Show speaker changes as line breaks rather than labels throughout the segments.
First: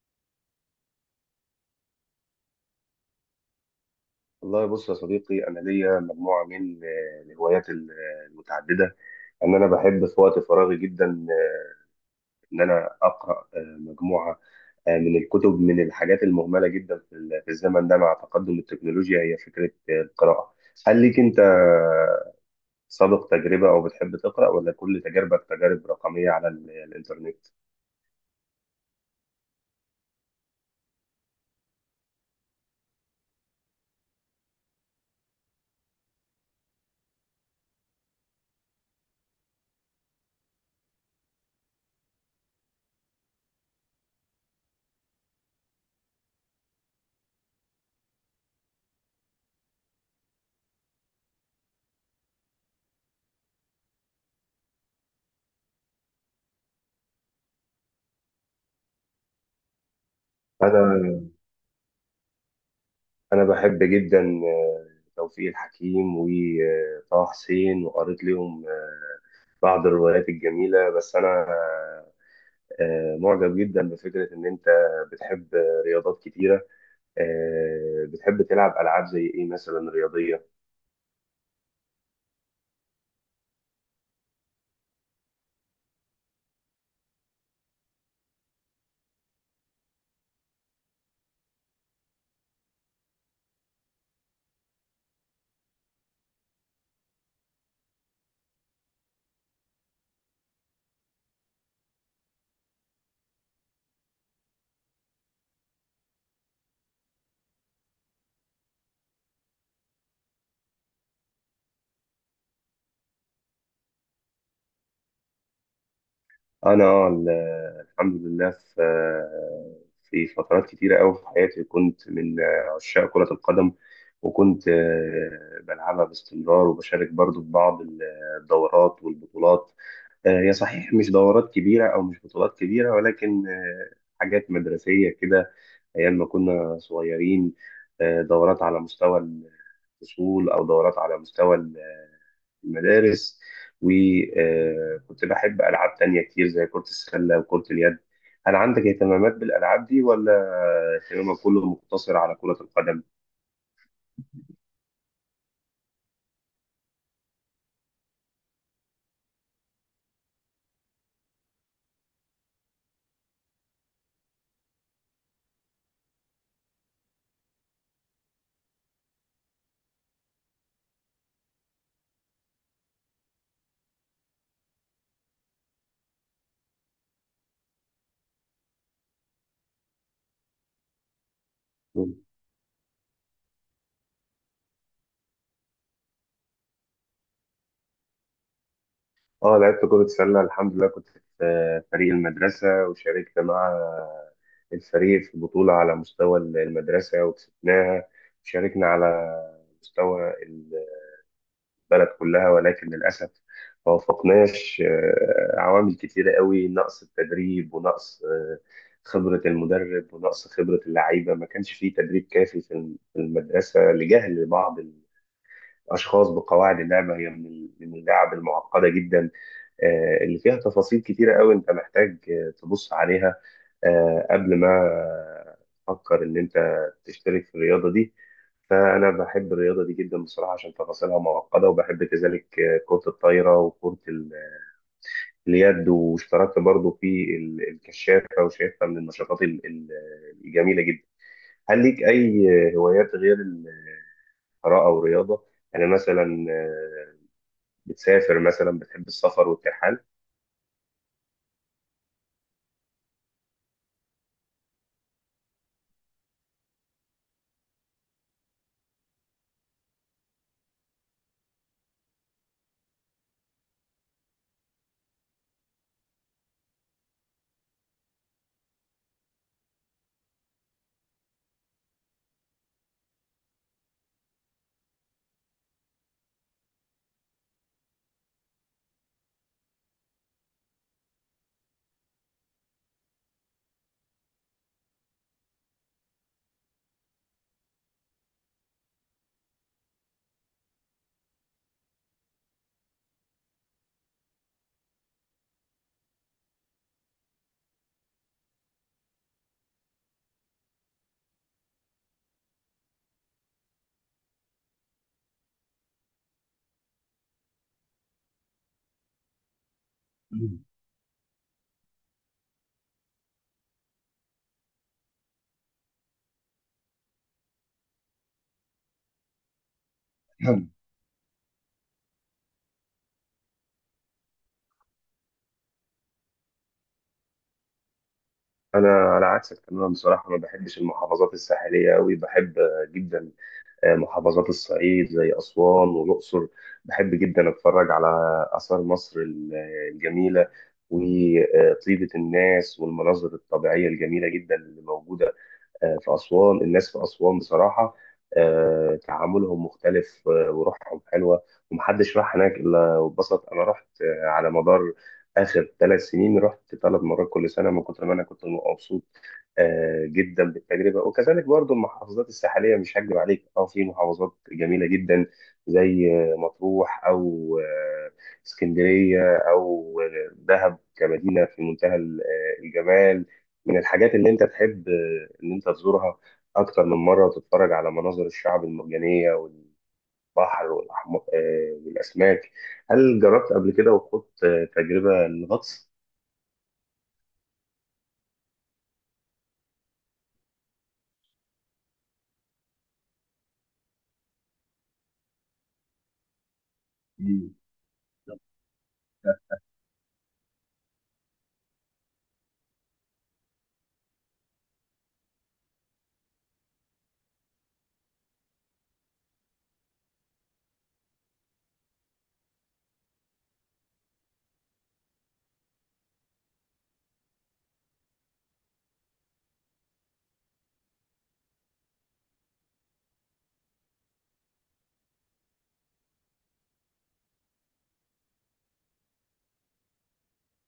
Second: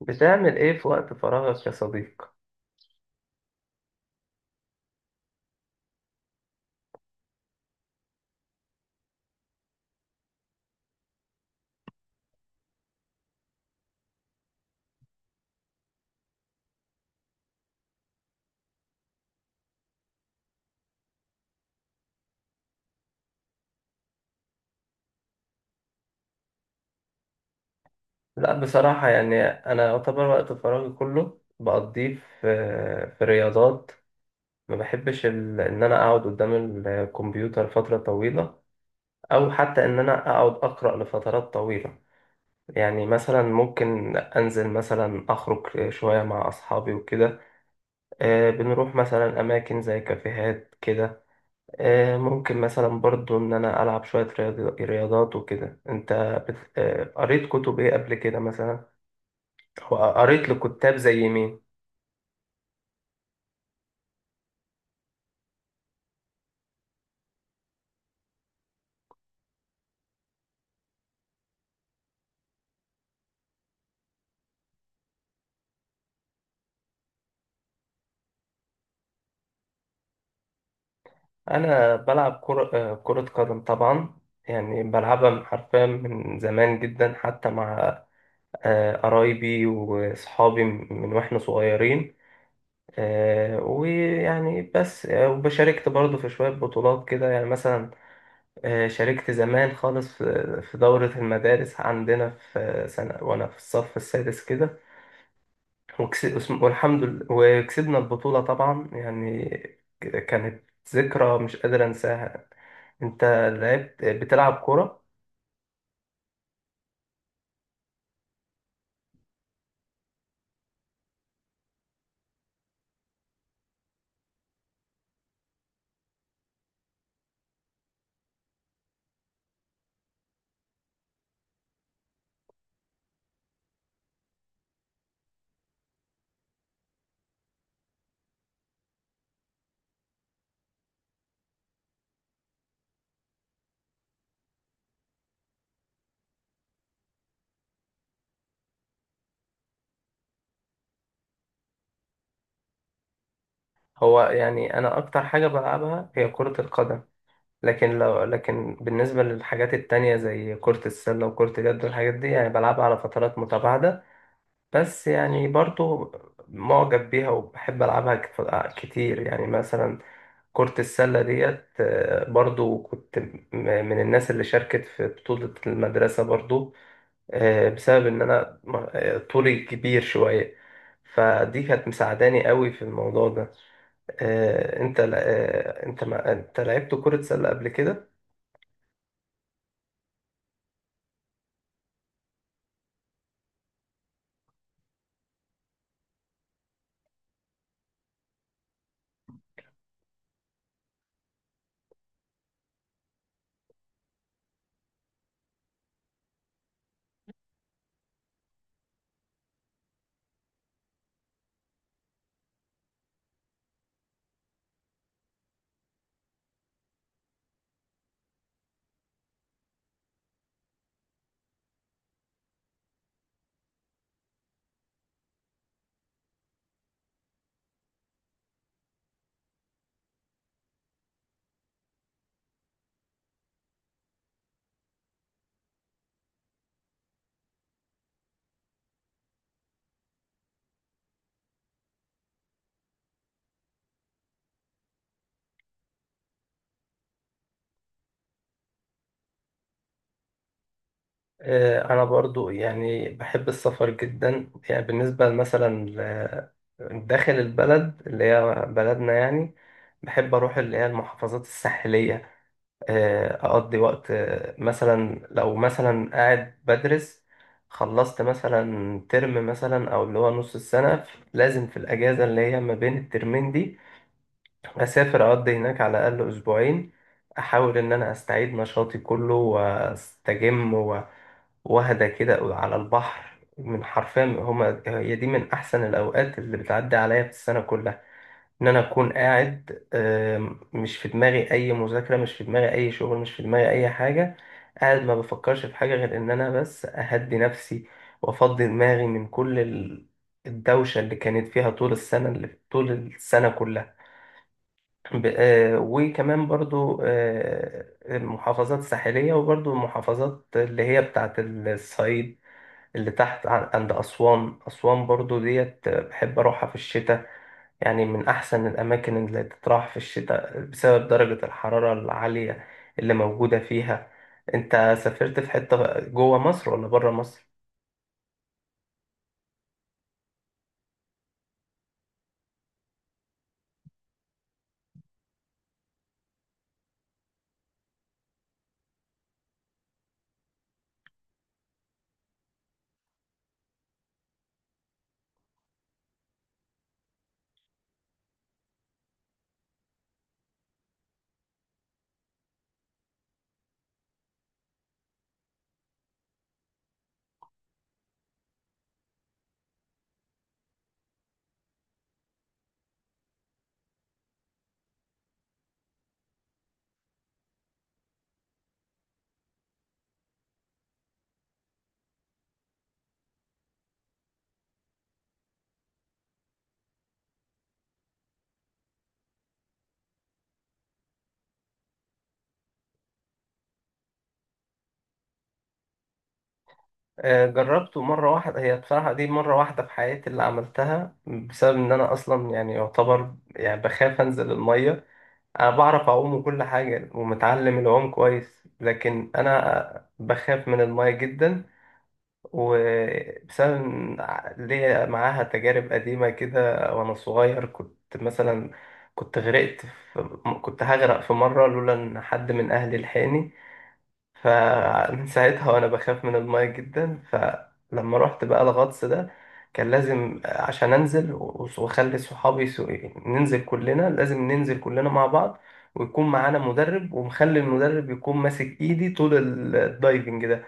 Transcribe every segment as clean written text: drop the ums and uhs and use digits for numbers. بتعمل ايه في وقت فراغك يا صديق؟
والله، بص يا صديقي، انا ليا مجموعه من الهوايات المتعدده. ان انا بحب في وقت فراغي جدا، ان انا اقرا مجموعه من الكتب، من الحاجات المهمله جدا في الزمن ده، مع تقدم التكنولوجيا، هي فكره القراءه. هل ليك انت سابق تجربه او بتحب تقرا، ولا كل تجاربك تجارب رقميه الانترنت؟
لا بصراحة، يعني انا يعتبر وقت فراغي كله بقضيه في في رياضات. ما بحبش ال... ان انا اقعد قدام الكمبيوتر فترة طويلة، او حتى ان انا اقعد اقرأ لفترات طويلة. يعني مثلا ممكن انزل، مثلا اخرج شوية مع اصحابي وكده. بنروح مثلا اماكن زي كافيهات كده. ممكن مثلا برضو إن أنا ألعب شوية رياضات وكده. أنت بت... آه، قريت كتب إيه قبل كده مثلا؟ أو قريت لكتاب زي
انا
مين؟
انا بحب جدا آه، توفيق الحكيم وطه حسين، وقريت لهم بعض الروايات الجميلة. بس أنا معجب جدا بفكرة إن أنت بتحب رياضات كتيرة. بتحب تلعب ألعاب زي إيه مثلا رياضية؟
أنا بلعب كرة، كرة قدم طبعا. يعني بلعبها حرفيا من زمان جدا، حتى مع قرايبي وأصحابي من وإحنا صغيرين. آه، ويعني بس آه، وبشاركت برضو في شوية بطولات كده. يعني مثلا شاركت زمان خالص في دورة المدارس عندنا في سنة وأنا في الصف السادس كده. وكس- والحمد لله وكسبنا البطولة طبعا. يعني كانت ذكرى مش قادر أنساها. أنت لعبت، بتلعب كرة؟
أنا، الحمد لله، في فترات كتيرة أوي في حياتي كنت من عشاق كرة القدم. وكنت بلعبها باستمرار، وبشارك برضو في بعض الدورات والبطولات. هي صحيح مش دورات كبيرة أو مش بطولات كبيرة، ولكن حاجات مدرسية كده، أيام ما كنا صغيرين. دورات على مستوى الفصول أو دورات على مستوى المدارس. وكنت بحب ألعاب تانية كتير زي كرة السلة وكرة اليد. هل عندك اهتمامات بالألعاب دي ولا اهتمامك كله مقتصر على كرة القدم؟
هو يعني أنا أكتر حاجة بلعبها هي كرة القدم، لكن بالنسبة للحاجات التانية زي كرة السلة وكرة اليد والحاجات دي، يعني بلعبها على فترات متباعدة. بس يعني برضو معجب بيها وبحب ألعبها كتير. يعني مثلا كرة السلة ديت، برضو كنت من الناس اللي شاركت في بطولة المدرسة برضو، بسبب إن أنا طولي كبير شوية، فدي كانت
مم.
مساعداني قوي في الموضوع ده. آه، أنت ل- آه، أنت ما أنت لعبت كرة سلة قبل كده؟
اه، لعبت كرة سلة. الحمد لله كنت في فريق المدرسة، وشاركت مع الفريق في بطولة على مستوى المدرسة وكسبناها. شاركنا على مستوى البلد كلها، ولكن للأسف ما وفقناش. عوامل كتيرة قوي: نقص التدريب، ونقص خبرة المدرب، ونقص خبرة اللعيبة. ما كانش فيه تدريب كافي في المدرسة، لجهل بعض اشخاص بقواعد اللعبه. هي من اللعب المعقده جدا، اللي فيها تفاصيل كتيره قوي. انت محتاج تبص عليها قبل ما تفكر ان انت تشترك في الرياضه دي. فأنا بحب الرياضة دي جدا بصراحة، عشان تفاصيلها معقدة. وبحب كذلك كرة الطايرة وكرة اليد، واشتركت برضو الكشافة، وشايفها من النشاطات الجميلة جدا. هل ليك أي هوايات غير القراءة والرياضة؟ أنا مثلا، بتسافر مثلا، بتحب السفر والترحال؟
أنا برضو يعني بحب السفر جدا. يعني بالنسبة مثلا داخل البلد اللي هي بلدنا، يعني بحب أروح اللي هي المحافظات الساحلية. أقضي وقت، مثلا لو مثلا قاعد بدرس، خلصت مثلا ترم مثلا أو اللي هو نص السنة، لازم في الأجازة اللي هي ما بين الترمين دي أسافر أقضي هناك على الأقل أسبوعين. أحاول إن أنا أستعيد نشاطي كله وأستجم واحدة كده على البحر. من حرفيا هما هي دي من أحسن الأوقات اللي بتعدي عليا في السنة كلها، إن أنا أكون قاعد مش في دماغي أي مذاكرة، مش في دماغي أي شغل، مش في دماغي أي حاجة. قاعد ما بفكرش في حاجة غير إن أنا بس أهدي نفسي وأفضي دماغي من كل الدوشة اللي كانت فيها طول السنة، اللي طول السنة كلها. وكمان برضو المحافظات الساحلية، وبرضو المحافظات
مم.
اللي هي بتاعت الصعيد، اللي تحت عند أسوان. أسوان برضو ديت بحب أروحها في الشتاء، يعني من أحسن الأماكن اللي تتراح في الشتاء
حلو.
بسبب درجة الحرارة العالية اللي موجودة فيها. أنت سافرت في حتة جوه مصر ولا بره مصر؟
انا على عكسك تماما بصراحه. ما بحبش المحافظات الساحليه قوي. بحب جدا محافظات الصعيد زي اسوان والاقصر. بحب جدا اتفرج على اثار مصر الجميله، وطيبه الناس والمناظر الطبيعيه الجميله جدا اللي موجوده في أسوان. الناس في أسوان بصراحة تعاملهم مختلف، وروحهم حلوة. ومحدش راح هناك إلا واتبسط. أنا رحت على مدار آخر 3 سنين، رحت 3 مرات كل سنة من كتر ما أنا كنت مبسوط جدا بالتجربة. وكذلك برضو، المحافظات الساحلية مش هكذب عليك، أه، في محافظات جميلة جدا زي مطروح، أو آه، اسكندرية، أو دهب، كمدينة في منتهى الجمال. من الحاجات اللي انت تحب ان انت تزورها اكتر من مره، وتتفرج على مناظر الشعب المرجانيه والبحر والأحم... آه، والاسماك. هل جربت قبل كده وخدت تجربه الغطس؟
جربته مرة واحدة. هي بصراحة دي مرة واحدة في حياتي اللي عملتها، بسبب إن أنا أصلا يعني يعتبر يعني بخاف أنزل المية. أنا بعرف أعوم وكل حاجة ومتعلم العوم كويس، لكن أنا بخاف من المية جدا، وبسبب إن ليا معاها تجارب قديمة كده. وأنا صغير كنت مثلا كنت غرقت في كنت هغرق في مرة لولا إن حد من أهلي لحقني. فمن ساعتها وأنا بخاف من الماية جدا. فلما رحت بقى الغطس ده، كان لازم عشان أنزل وأخلي صحابي ننزل كلنا، لازم ننزل كلنا مع بعض، ويكون معانا مدرب، ومخلي المدرب يكون ماسك إيدي طول الدايفنج ده.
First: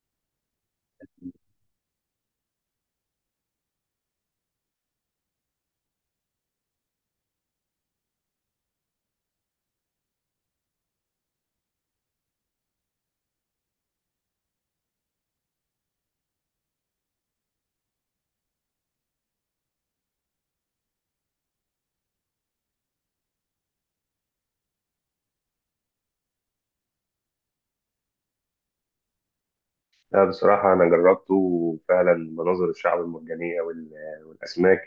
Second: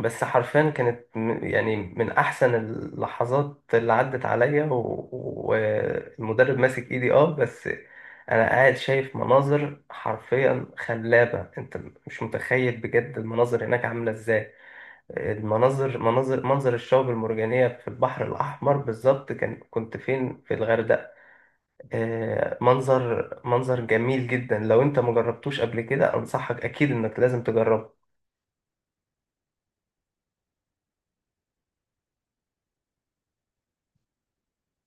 بس حرفيا يعني من احسن اللحظات اللي عدت عليا، و- والمدرب ماسك ايدي. اه بس انا قاعد شايف مناظر حرفيا خلابة. انت مش متخيل بجد المناظر هناك عاملة ازاي. المناظر مناظر منظر الشعب المرجانية في البحر الأحمر. بالظبط كان كنت فين؟ في الغردقة. منظر جميل جدا. لو انت مجربتوش قبل كده، أنصحك أكيد إنك لازم تجربه.
لا، بصراحة أنا جربته. وفعلا مناظر الشعب المرجانية والأسماك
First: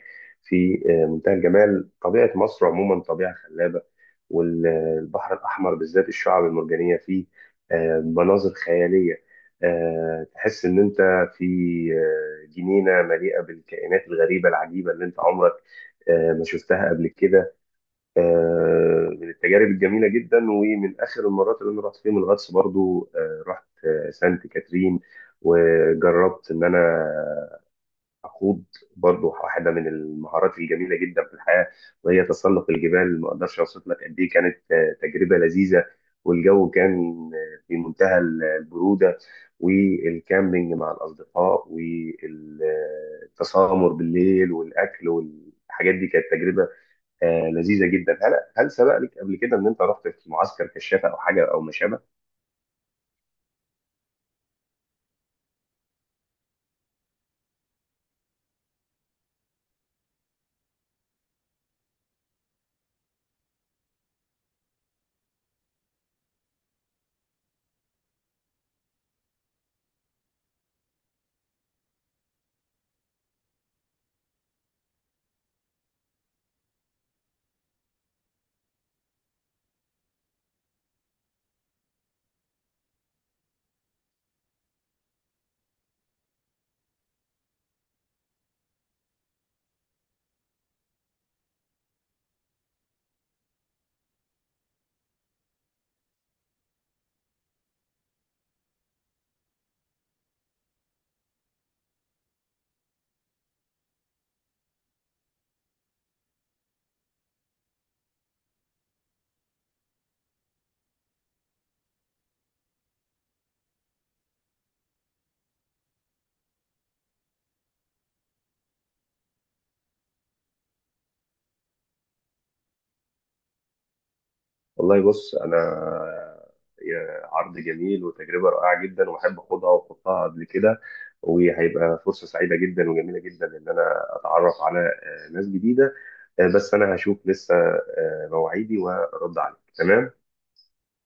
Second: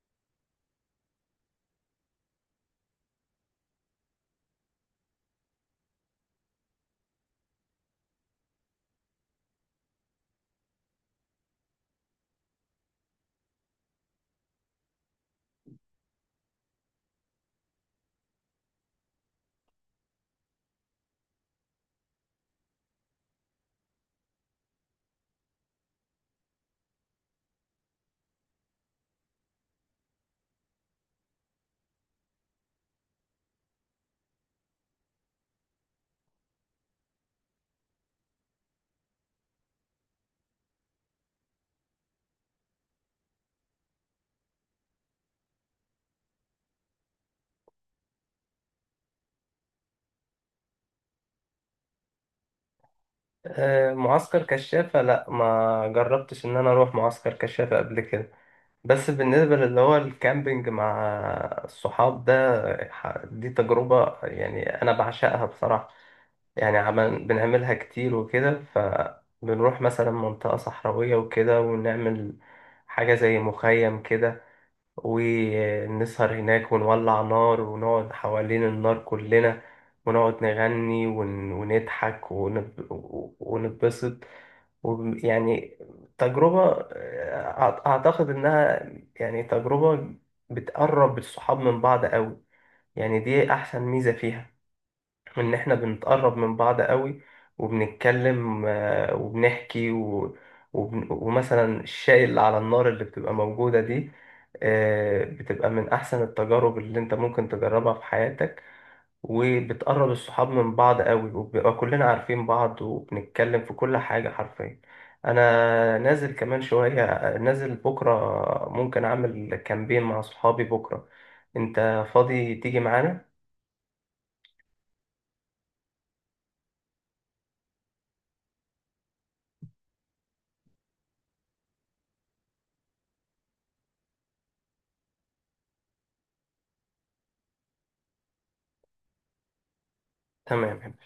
في منتهى الجمال. طبيعة مصر عموما طبيعة خلابة، والبحر الأحمر بالذات الشعب المرجانية فيه مناظر خيالية. تحس إن أنت في جنينة مليئة بالكائنات الغريبة العجيبة اللي أنت عمرك ما شفتها قبل كده. من التجارب الجميله جدا. ومن اخر المرات اللي انا رحت فيهم الغطس برضو، رحت سانت كاترين، وجربت ان انا اخوض برضو واحده من المهارات الجميله جدا في الحياه، وهي تسلق الجبال. ما اقدرش اوصف لك قد ايه كانت تجربه لذيذه، والجو كان في منتهى البروده، والكامبينج مع الاصدقاء والتسامر بالليل والاكل والحاجات دي كانت تجربه لذيذه جدا. هل سبق لك قبل كده ان انت رحت في معسكر كشافه او حاجه او ما شابه؟
معسكر كشافة، لا ما جربتش ان انا اروح معسكر كشافة قبل كده. بس بالنسبة للي هو الكامبينج مع الصحاب ده، دي تجربة يعني انا بعشقها بصراحة. يعني بنعملها كتير وكده. فبنروح مثلا منطقة صحراوية وكده، ونعمل حاجة زي مخيم كده، ونسهر هناك ونولع نار، ونقعد حوالين النار كلنا ونقعد نغني، ونضحك، ونتبسط. وب- يعني تجربة أعتقد إنها يعني تجربة بتقرب الصحاب من بعض أوي. يعني دي أحسن ميزة فيها، ان احنا بنتقرب من بعض قوي، وبنتكلم، وبنحكي ومثلا الشاي اللي على النار اللي بتبقى موجودة دي، بتبقى من احسن التجارب اللي انت ممكن تجربها في حياتك. وبتقرب الصحاب من بعض قوي، وبنبقى كلنا عارفين بعض، وبنتكلم في كل حاجة حرفيا. انا نازل كمان شوية، نازل بكرة، ممكن اعمل كامبين مع صحابي بكرة. انت فاضي تيجي معانا؟
والله بص انا، يا عرض جميل وتجربه رائعه جدا، واحب اخدها واحطها قبل كده، وهيبقى فرصه سعيده جدا وجميله جدا ان انا اتعرف على ناس جديده. بس انا هشوف لسه مواعيدي وارد عليك تمام.
تمام.